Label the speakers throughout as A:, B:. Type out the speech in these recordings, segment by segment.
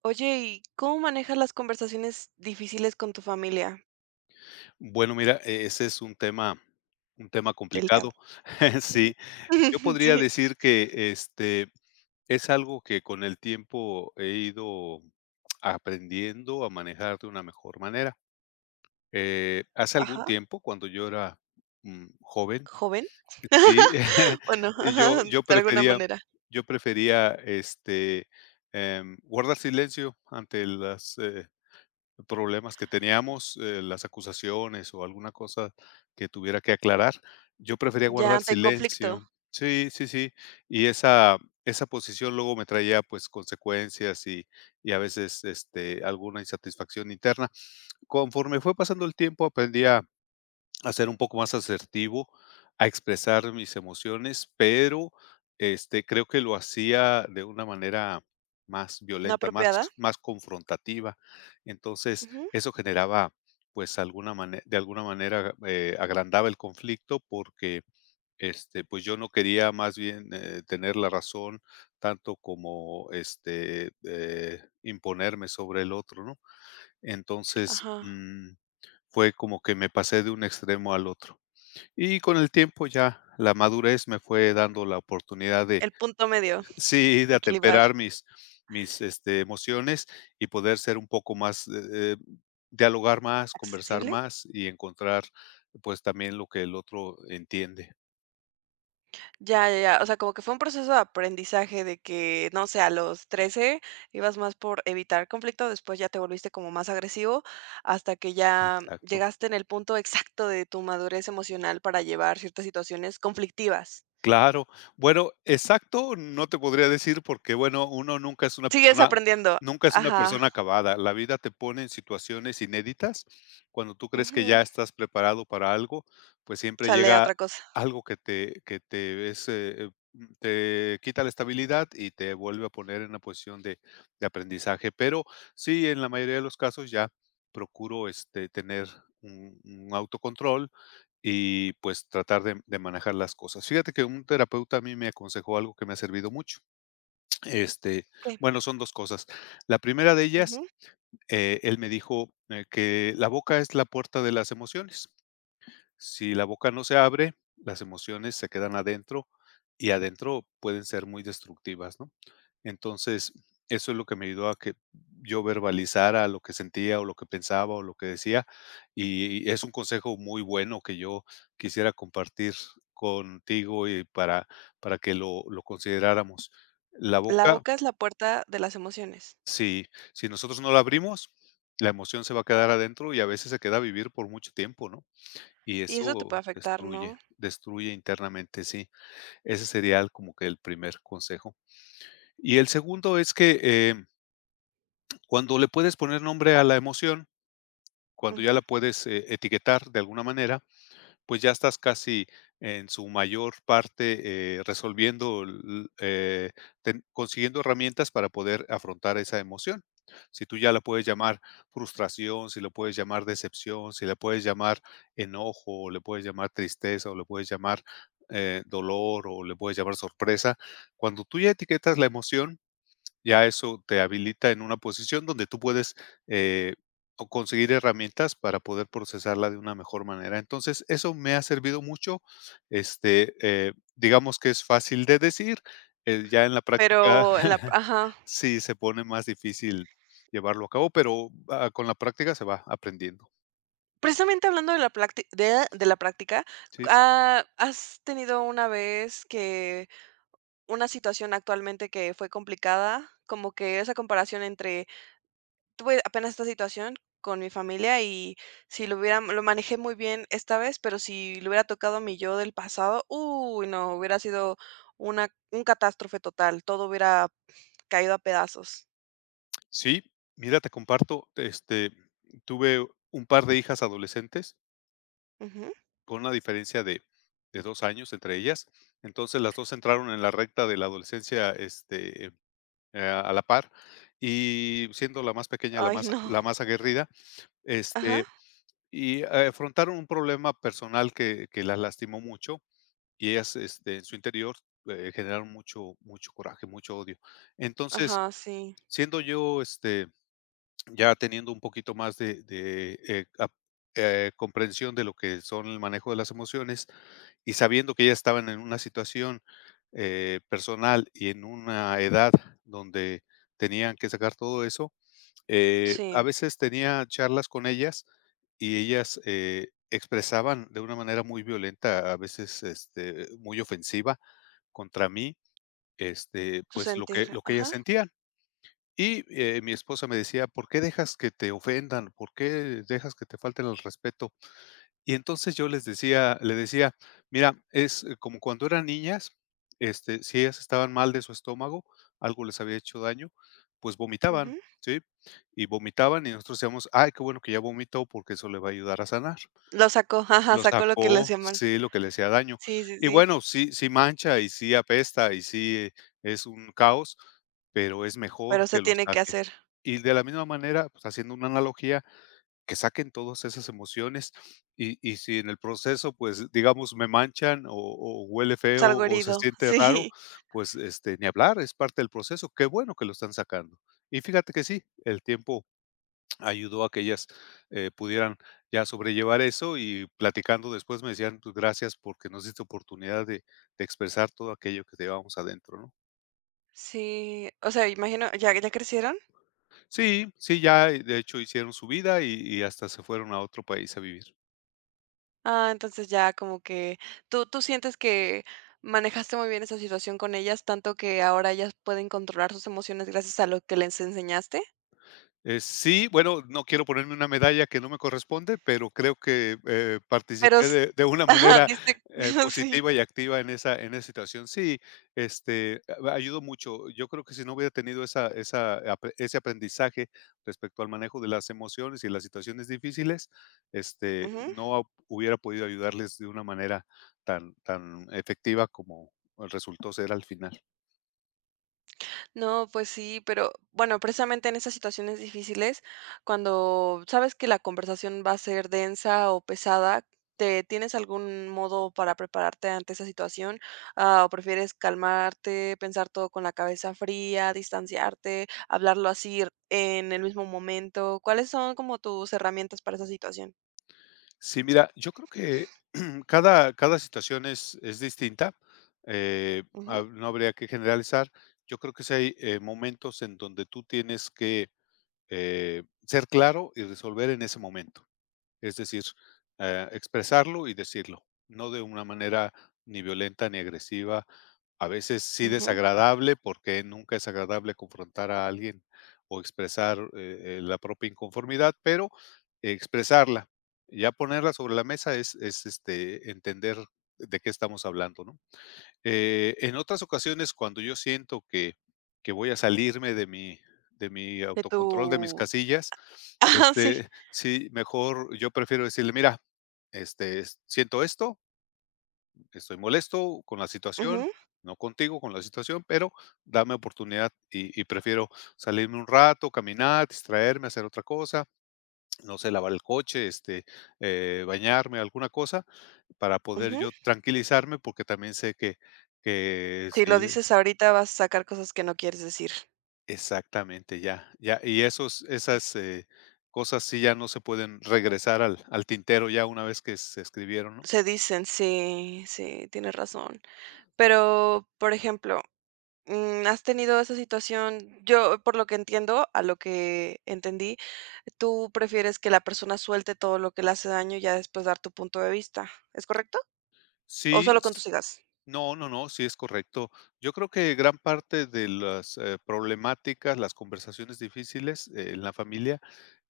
A: Oye, ¿y cómo manejas las conversaciones difíciles con tu familia?
B: Bueno, mira, ese es un tema
A: Delicado.
B: complicado.
A: Ujú.
B: Sí, yo podría
A: Sí.
B: decir que, es algo que con el tiempo he ido aprendiendo a manejar de una mejor manera. Hace algún
A: Ajá,
B: tiempo, cuando yo era, joven,
A: ¿joven?
B: sí,
A: Bueno,
B: yo
A: ajá, de
B: yo
A: alguna
B: prefería
A: manera.
B: yo prefería, guardar silencio ante las problemas que teníamos, las acusaciones o alguna cosa que tuviera que aclarar, yo prefería
A: Ya,
B: guardar
A: te conflicto.
B: silencio. Sí, sí, sí. Y esa posición luego me traía, pues, consecuencias y a veces, alguna insatisfacción interna. Conforme fue pasando el tiempo, aprendí a ser un poco más asertivo, a expresar mis emociones, pero, creo que lo hacía de una manera más
A: ¿No
B: violenta,
A: apropiada?
B: más confrontativa. Entonces,
A: Ujú,
B: eso generaba, pues, alguna mane de alguna manera, agrandaba el conflicto porque, pues, yo no quería más bien, tener la razón tanto como, imponerme sobre el otro, ¿no? Entonces,
A: ajá,
B: fue como que me pasé de un extremo al otro. Y con el tiempo ya la madurez me fue dando la oportunidad de
A: el punto medio.
B: sí, de
A: Equilibrar.
B: atemperar mis, emociones y poder ser un poco más, dialogar más, conversar
A: ¿Accesible?
B: más y encontrar, pues, también lo que el otro entiende.
A: Ya, ya, ya. O sea, como que fue un proceso de aprendizaje de que, no sé, a los 13 ibas más por evitar conflicto, después ya te volviste como más agresivo, hasta que ya
B: Exacto.
A: llegaste en el punto exacto de tu madurez emocional para llevar ciertas situaciones conflictivas.
B: Claro. Bueno, exacto, no te podría decir porque, bueno, uno nunca es una
A: Sigues
B: persona
A: aprendiendo.
B: nunca es una
A: Ajá.
B: persona acabada. La vida te pone en situaciones inéditas. Cuando tú crees que
A: Ujú.
B: ya estás preparado para algo, pues siempre
A: Sale a
B: llega
A: otra cosa.
B: algo que te es, te quita la estabilidad y te vuelve a poner en una posición de aprendizaje. Pero sí, en la mayoría de los casos ya procuro, tener un autocontrol y pues tratar de manejar las cosas. Fíjate que un terapeuta a mí me aconsejó algo que me ha servido mucho. Este,
A: Okey.
B: bueno, son 2 cosas. La primera de ellas,
A: Ujú.
B: él me dijo, que la boca es la puerta de las emociones. Si la boca no se abre, las emociones se quedan adentro y adentro pueden ser muy destructivas, ¿no? Entonces, eso es lo que me ayudó a que yo verbalizara lo que sentía, o lo que pensaba, o lo que decía, y es un consejo muy bueno que yo quisiera compartir contigo y para que lo consideráramos. La
A: La
B: boca,
A: boca es la puerta de las emociones.
B: si si nosotros no la abrimos, la emoción se va a quedar adentro y a veces se queda a vivir por mucho tiempo, ¿no? Y
A: Y eso te puede
B: eso
A: afectar,
B: destruye,
A: ¿no?
B: destruye internamente, sí. Ese sería el como que el primer consejo. Y el segundo es que, cuando le puedes poner nombre a la emoción, cuando ya
A: Ujú.
B: la puedes, etiquetar de alguna manera, pues ya estás casi en su mayor parte, resolviendo l ten consiguiendo herramientas para poder afrontar esa emoción. Si tú ya la puedes llamar frustración, si la puedes llamar decepción, si la puedes llamar enojo, o le puedes llamar tristeza, o le puedes llamar, dolor, o le puedes llamar sorpresa. Cuando tú ya etiquetas la emoción, ya eso te habilita en una posición donde tú puedes eh, o conseguir herramientas para poder procesarla de una mejor manera. Entonces, eso me ha servido mucho. Digamos que es fácil de decir, ya en la práctica
A: Pero en la ajá.
B: sí se pone más difícil llevarlo a cabo, pero con la práctica se va aprendiendo.
A: Precisamente hablando de la placti de la práctica,
B: Sí,
A: ¿has tenido una vez que una situación actualmente que fue complicada? Como que esa comparación entre tuve apenas esta situación con mi familia y si lo hubiera lo manejé muy bien esta vez, pero si le hubiera tocado a mi yo del pasado, uy, no, hubiera sido una un catástrofe total, todo hubiera caído a pedazos.
B: sí, mira, te comparto, tuve un par de hijas adolescentes
A: Ujú.
B: con una diferencia de 2 años entre ellas. Entonces, las 2 entraron en la recta de la adolescencia, a la par, y siendo la más pequeña,
A: Ay,
B: la
A: no.
B: más aguerrida,
A: Ajá,
B: este, afrontaron un problema personal que las lastimó mucho, y ellas, en su interior, generaron mucho coraje, mucho odio. Entonces,
A: ajá, sí,
B: siendo yo, ya teniendo un poquito más de, ap comprensión de lo que son el manejo de las emociones, y sabiendo que ya estaban en una situación, personal y en una edad donde tenían que sacar todo eso, a
A: sí,
B: veces tenía charlas con ellas y ellas, expresaban de una manera muy violenta, a veces, muy ofensiva contra mí,
A: tu
B: pues, lo que
A: sentir,
B: ellas
A: ajá,
B: sentían. Y, mi esposa me decía: "¿Por qué dejas que te ofendan? ¿Por qué dejas que te falten el respeto?". Y entonces yo les decía le decía: "Mira, es como cuando eran niñas, si ellas estaban mal de su estómago, algo les había hecho daño, pues vomitaban,
A: ujú.
B: ¿sí? Y vomitaban y nosotros decíamos: "Ay, qué bueno que ya vomitó porque eso le va a ayudar a sanar".
A: Lo sacó, ajá,
B: Lo
A: sacó lo que le
B: sacó,
A: hacía mal.
B: sí, lo que le hacía daño.
A: Sí, sí,
B: Y
A: sí,
B: bueno, sí mancha, y sí apesta, y sí es un caos, pero es mejor
A: pero se
B: que lo
A: tiene que
B: saque.
A: hacer.
B: Y de la misma manera, pues, haciendo una analogía, que saquen todas esas emociones, y si en el proceso, pues, digamos, me manchan o huele feo
A: Salgo
B: o se
A: herido,
B: siente raro,
A: sí,
B: pues, ni hablar, es parte del proceso. Qué bueno que lo están sacando. Y fíjate que sí, el tiempo ayudó a que ellas, pudieran ya sobrellevar eso y platicando después me decían: "Pues gracias porque nos diste oportunidad de expresar todo aquello que llevamos adentro", ¿no?
A: sí, o sea, imagino, ¿ya ya crecieron?
B: Sí, sí, ya, de hecho, hicieron su vida y hasta se fueron a otro país a vivir.
A: Ah, entonces ya como que tú sientes que manejaste muy bien esa situación con ellas, tanto que ahora ellas pueden controlar sus emociones gracias a lo que les enseñaste,
B: Sí, bueno, no quiero ponerme una medalla que no me corresponde, pero creo que,
A: pero
B: participé
A: s
B: de una
A: ajá,
B: manera,
A: diste sí.
B: positiva y activa en esa situación. Sí, este, a ayudó mucho. Yo creo que si no hubiera tenido esa apre ese aprendizaje respecto al manejo de las emociones y las situaciones difíciles,
A: Ujú.
B: no hubiera podido ayudarles de una manera tan efectiva como resultó ser al final.
A: No, pues sí, pero bueno, precisamente en esas situaciones difíciles, cuando sabes que la conversación va a ser densa o pesada, ¿te tienes algún modo para prepararte ante esa situación? ¿O prefieres calmarte, pensar todo con la cabeza fría, distanciarte, hablarlo así en el mismo momento? ¿Cuáles son como tus herramientas para esa situación?
B: Sí, mira, yo creo que cada situación es distinta.
A: Ujú,
B: No habría que generalizar. Yo creo que sí hay momentos en donde tú tienes que ser claro y resolver en ese momento. Es decir, expresarlo y decirlo, no de una manera ni violenta ni agresiva, a veces sí
A: ujú.
B: desagradable, porque nunca es agradable confrontar a alguien o expresar la propia inconformidad, pero expresarla, ya ponerla sobre la mesa es entender de qué estamos hablando, ¿no? En otras ocasiones, cuando yo siento que voy a salirme de mi
A: De tu...
B: autocontrol, de mis casillas,
A: Ah, sí.
B: sí, mejor yo prefiero decirle: "Mira, siento esto, estoy molesto con la situación,
A: Ujú,
B: no contigo, con la situación, pero dame oportunidad", y prefiero salirme un rato, caminar, distraerme, hacer otra cosa, no sé, lavar el coche, bañarme, alguna cosa, para poder
A: ujú.
B: yo tranquilizarme, porque también sé que
A: Si lo
B: si
A: dices ahorita, vas a sacar cosas que no quieres decir.
B: exactamente, ya, ya, y esos esas, cosas sí ya no se pueden regresar al tintero ya una vez que se escribieron, ¿no?
A: Se dicen, sí, sí, tienes razón. Pero, por ejemplo, ¿has tenido esa situación? Yo, por lo que entiendo, a lo que entendí, tú prefieres que la persona suelte todo lo que le hace daño y ya después dar tu punto de vista, ¿es correcto? ¿O
B: Sí,
A: solo con
B: s
A: tus hijas?
B: No, no, no, sí es correcto. Yo creo que gran parte de las, problemáticas, las conversaciones difíciles, en la familia,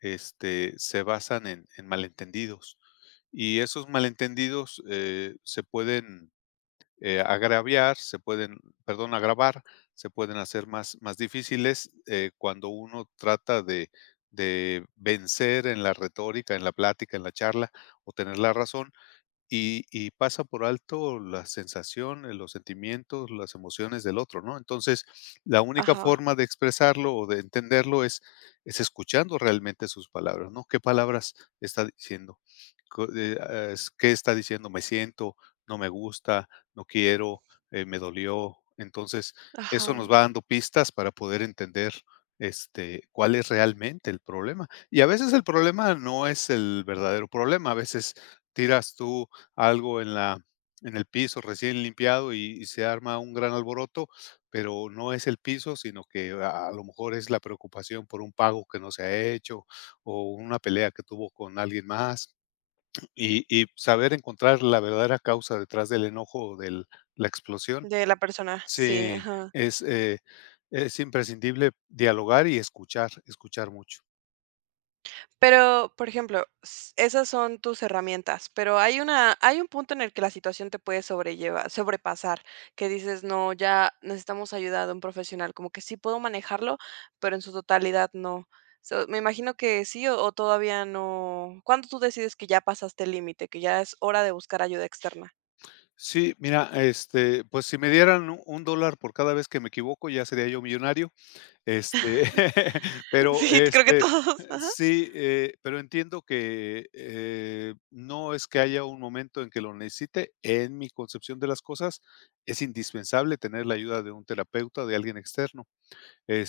B: se basan en malentendidos, y esos malentendidos, se pueden agraviar, se pueden, perdón, agravar, se pueden hacer más difíciles cuando uno trata de vencer en la retórica, en la plática, en la charla o tener la razón y pasa por alto las sensaciones, los sentimientos, las emociones del otro, ¿no? Entonces, la única
A: Ajá,
B: forma de expresarlo o de entenderlo es escuchando realmente sus palabras, ¿no? ¿Qué palabras está diciendo? Co ah, es ¿qué está diciendo? Me siento, no me gusta, no quiero, me dolió. Entonces, eso nos
A: ajá,
B: va dando pistas para poder entender, cuál es realmente el problema. Y a veces el problema no es el verdadero problema, a veces tiras tú algo en el piso recién limpiado y se arma un gran alboroto, pero no es el piso, sino que a lo mejor es la preocupación por un pago que no se ha hecho o una pelea que tuvo con alguien más. Y saber encontrar la verdadera causa detrás del enojo o de la explosión.
A: de la persona, sí,
B: Sí,
A: ajá.
B: es, eh, es imprescindible dialogar y escuchar, escuchar mucho.
A: Pero, por ejemplo, s esas son tus herramientas, pero hay una hay un punto en el que la situación te puede sobrellevar sobrepasar, que dices: "No, ya necesitamos ayuda de un profesional", como que sí puedo manejarlo, pero en su totalidad no. So, me imagino que sí o todavía no, ¿cuándo tú decides que ya pasaste el límite, que ya es hora de buscar ayuda externa?
B: Sí, mira, pues si me dieran u un dólar por cada vez que me equivoco, ya sería yo millonario. Este, pero,
A: Sí, creo que todos, ajá.
B: sí, pero entiendo que, no es que haya un momento en que lo necesite. En mi concepción de las cosas, es indispensable tener la ayuda de un terapeuta, de alguien externo.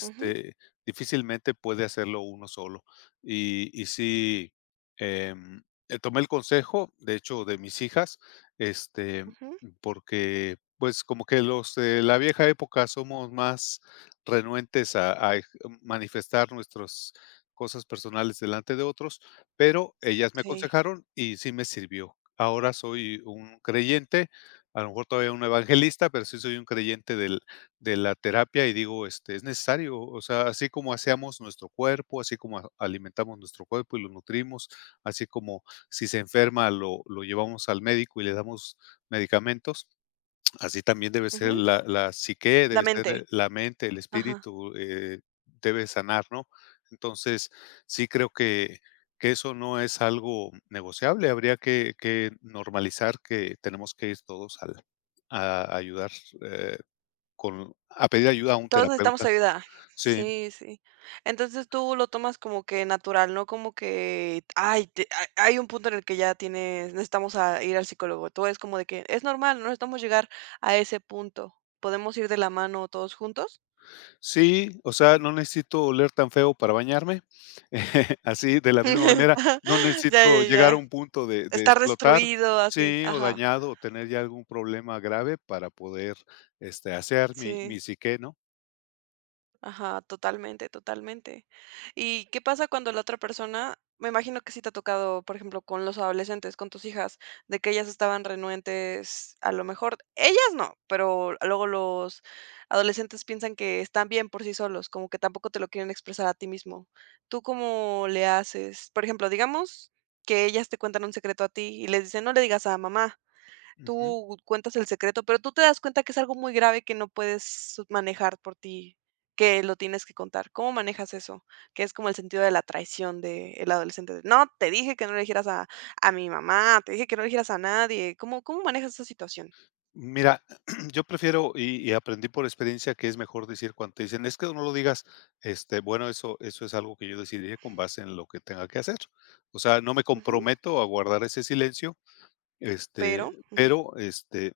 A: Ujú,
B: Difícilmente puede hacerlo uno solo. Y sí, em, tomé el consejo, de hecho, de mis hijas, este,
A: ujú,
B: porque pues como que los de la vieja época somos más renuentes a manifestar nuestras cosas personales delante de otros, pero ellas me
A: sí,
B: aconsejaron y sí me sirvió. Ahora soy un creyente, a lo mejor todavía un evangelista, pero sí soy un creyente de la terapia y digo, es necesario, o sea, así como hacemos nuestro cuerpo, así como alimentamos nuestro cuerpo y lo nutrimos, así como si se enferma lo llevamos al médico y le damos medicamentos, así también debe ser
A: ujú.
B: la psique,
A: La
B: debe ser
A: mente,
B: la mente, el
A: ajá.
B: espíritu, debe sanar, ¿no? Entonces, sí creo que eso no es algo negociable, habría que normalizar que tenemos que ir todos a ayudar eh, con a pedir ayuda a un
A: Todos necesitamos
B: terapeuta.
A: ayuda.
B: Sí,
A: Sí, sí. Entonces tú lo tomas como que natural, ¿no? Como que, ay, te- hay hay un punto en el que ya tienes, necesitamos a ir al psicólogo. Todo es como de que es normal, no necesitamos llegar a ese punto. Podemos ir de la mano todos juntos.
B: sí, o sea, no necesito oler tan feo para bañarme, así, de la misma manera, no
A: Ya,
B: necesito
A: ya, ya.
B: llegar a un punto de
A: Estar
B: explotar,
A: destruido, así.
B: sí, o
A: Ajá.
B: dañado, o tener ya algún problema grave para poder, asear
A: Sí.
B: mi psique, ¿no?
A: Ajá, totalmente, totalmente. ¿Y qué pasa cuando la otra persona, me imagino que sí te ha tocado, por ejemplo, con los adolescentes, con tus hijas, de que ellas estaban renuentes, a lo mejor, ellas no, pero luego los adolescentes piensan que están bien por sí solos, como que tampoco te lo quieren expresar a ti mismo? ¿Tú cómo le haces? Por ejemplo, digamos que ellas te cuentan un secreto a ti y les dicen, no le digas a mamá,
B: Ujú.
A: tú cuentas el secreto, pero tú te das cuenta que es algo muy grave que no puedes manejar por ti, que lo tienes que contar. ¿Cómo manejas eso? Que es como el sentido de la traición del adolescente. De, no, te dije que no le dijeras a mi mamá, te dije que no le dijeras a nadie. ¿Cómo, cómo manejas esa situación?
B: Mira, yo prefiero, y aprendí por experiencia que es mejor decir cuando te dicen: "Es que no lo digas", bueno, eso es algo que yo decidiré con base en lo que tenga que hacer. O sea, no me
A: Ujú.
B: comprometo a guardar ese silencio.
A: Pero, ujú,
B: Pero,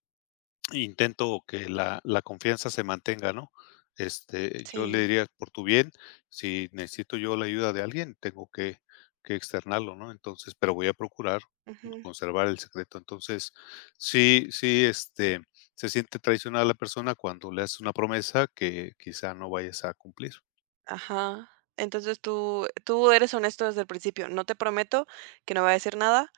B: intento que la confianza se mantenga, ¿no? Yo le
A: sí,
B: diría: "Por tu bien, si necesito yo la ayuda de alguien, tengo que externarlo", ¿no? Entonces, pero voy a procurar
A: ujú,
B: conservar el secreto. Entonces, sí sí, se siente traicionada la persona cuando le haces una promesa que quizá no vayas a cumplir.
A: ajá. Entonces tú eres honesto desde el principio. No te prometo que no voy a decir nada.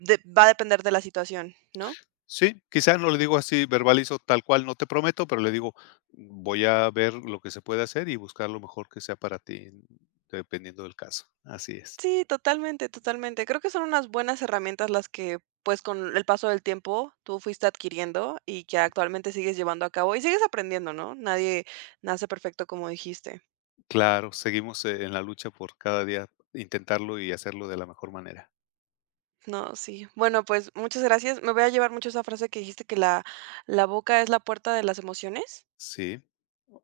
A: De- va a depender de la situación, ¿no?
B: Sí, quizás no le digo así, verbalizo tal cual, no te prometo, pero le digo, voy a ver lo que se puede hacer y buscar lo mejor que sea para ti, dependiendo del caso. Así es.
A: Sí, totalmente, totalmente. Creo que son unas buenas herramientas las que, pues, con el paso del tiempo tú fuiste adquiriendo y que actualmente sigues llevando a cabo y sigues aprendiendo, ¿no? Nadie nace perfecto como dijiste.
B: Claro, seguimos en la lucha por cada día intentarlo y hacerlo de la mejor manera.
A: No, sí. Bueno, pues muchas gracias. Me voy a llevar mucho esa frase que dijiste que la boca es la puerta de las emociones.
B: Sí,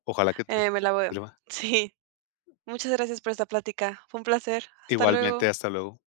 B: ojalá que te
A: Me la voy.
B: sirva.
A: Sí. Muchas gracias por esta plática. Fue un placer. Hasta
B: Igualmente,
A: luego.
B: hasta luego.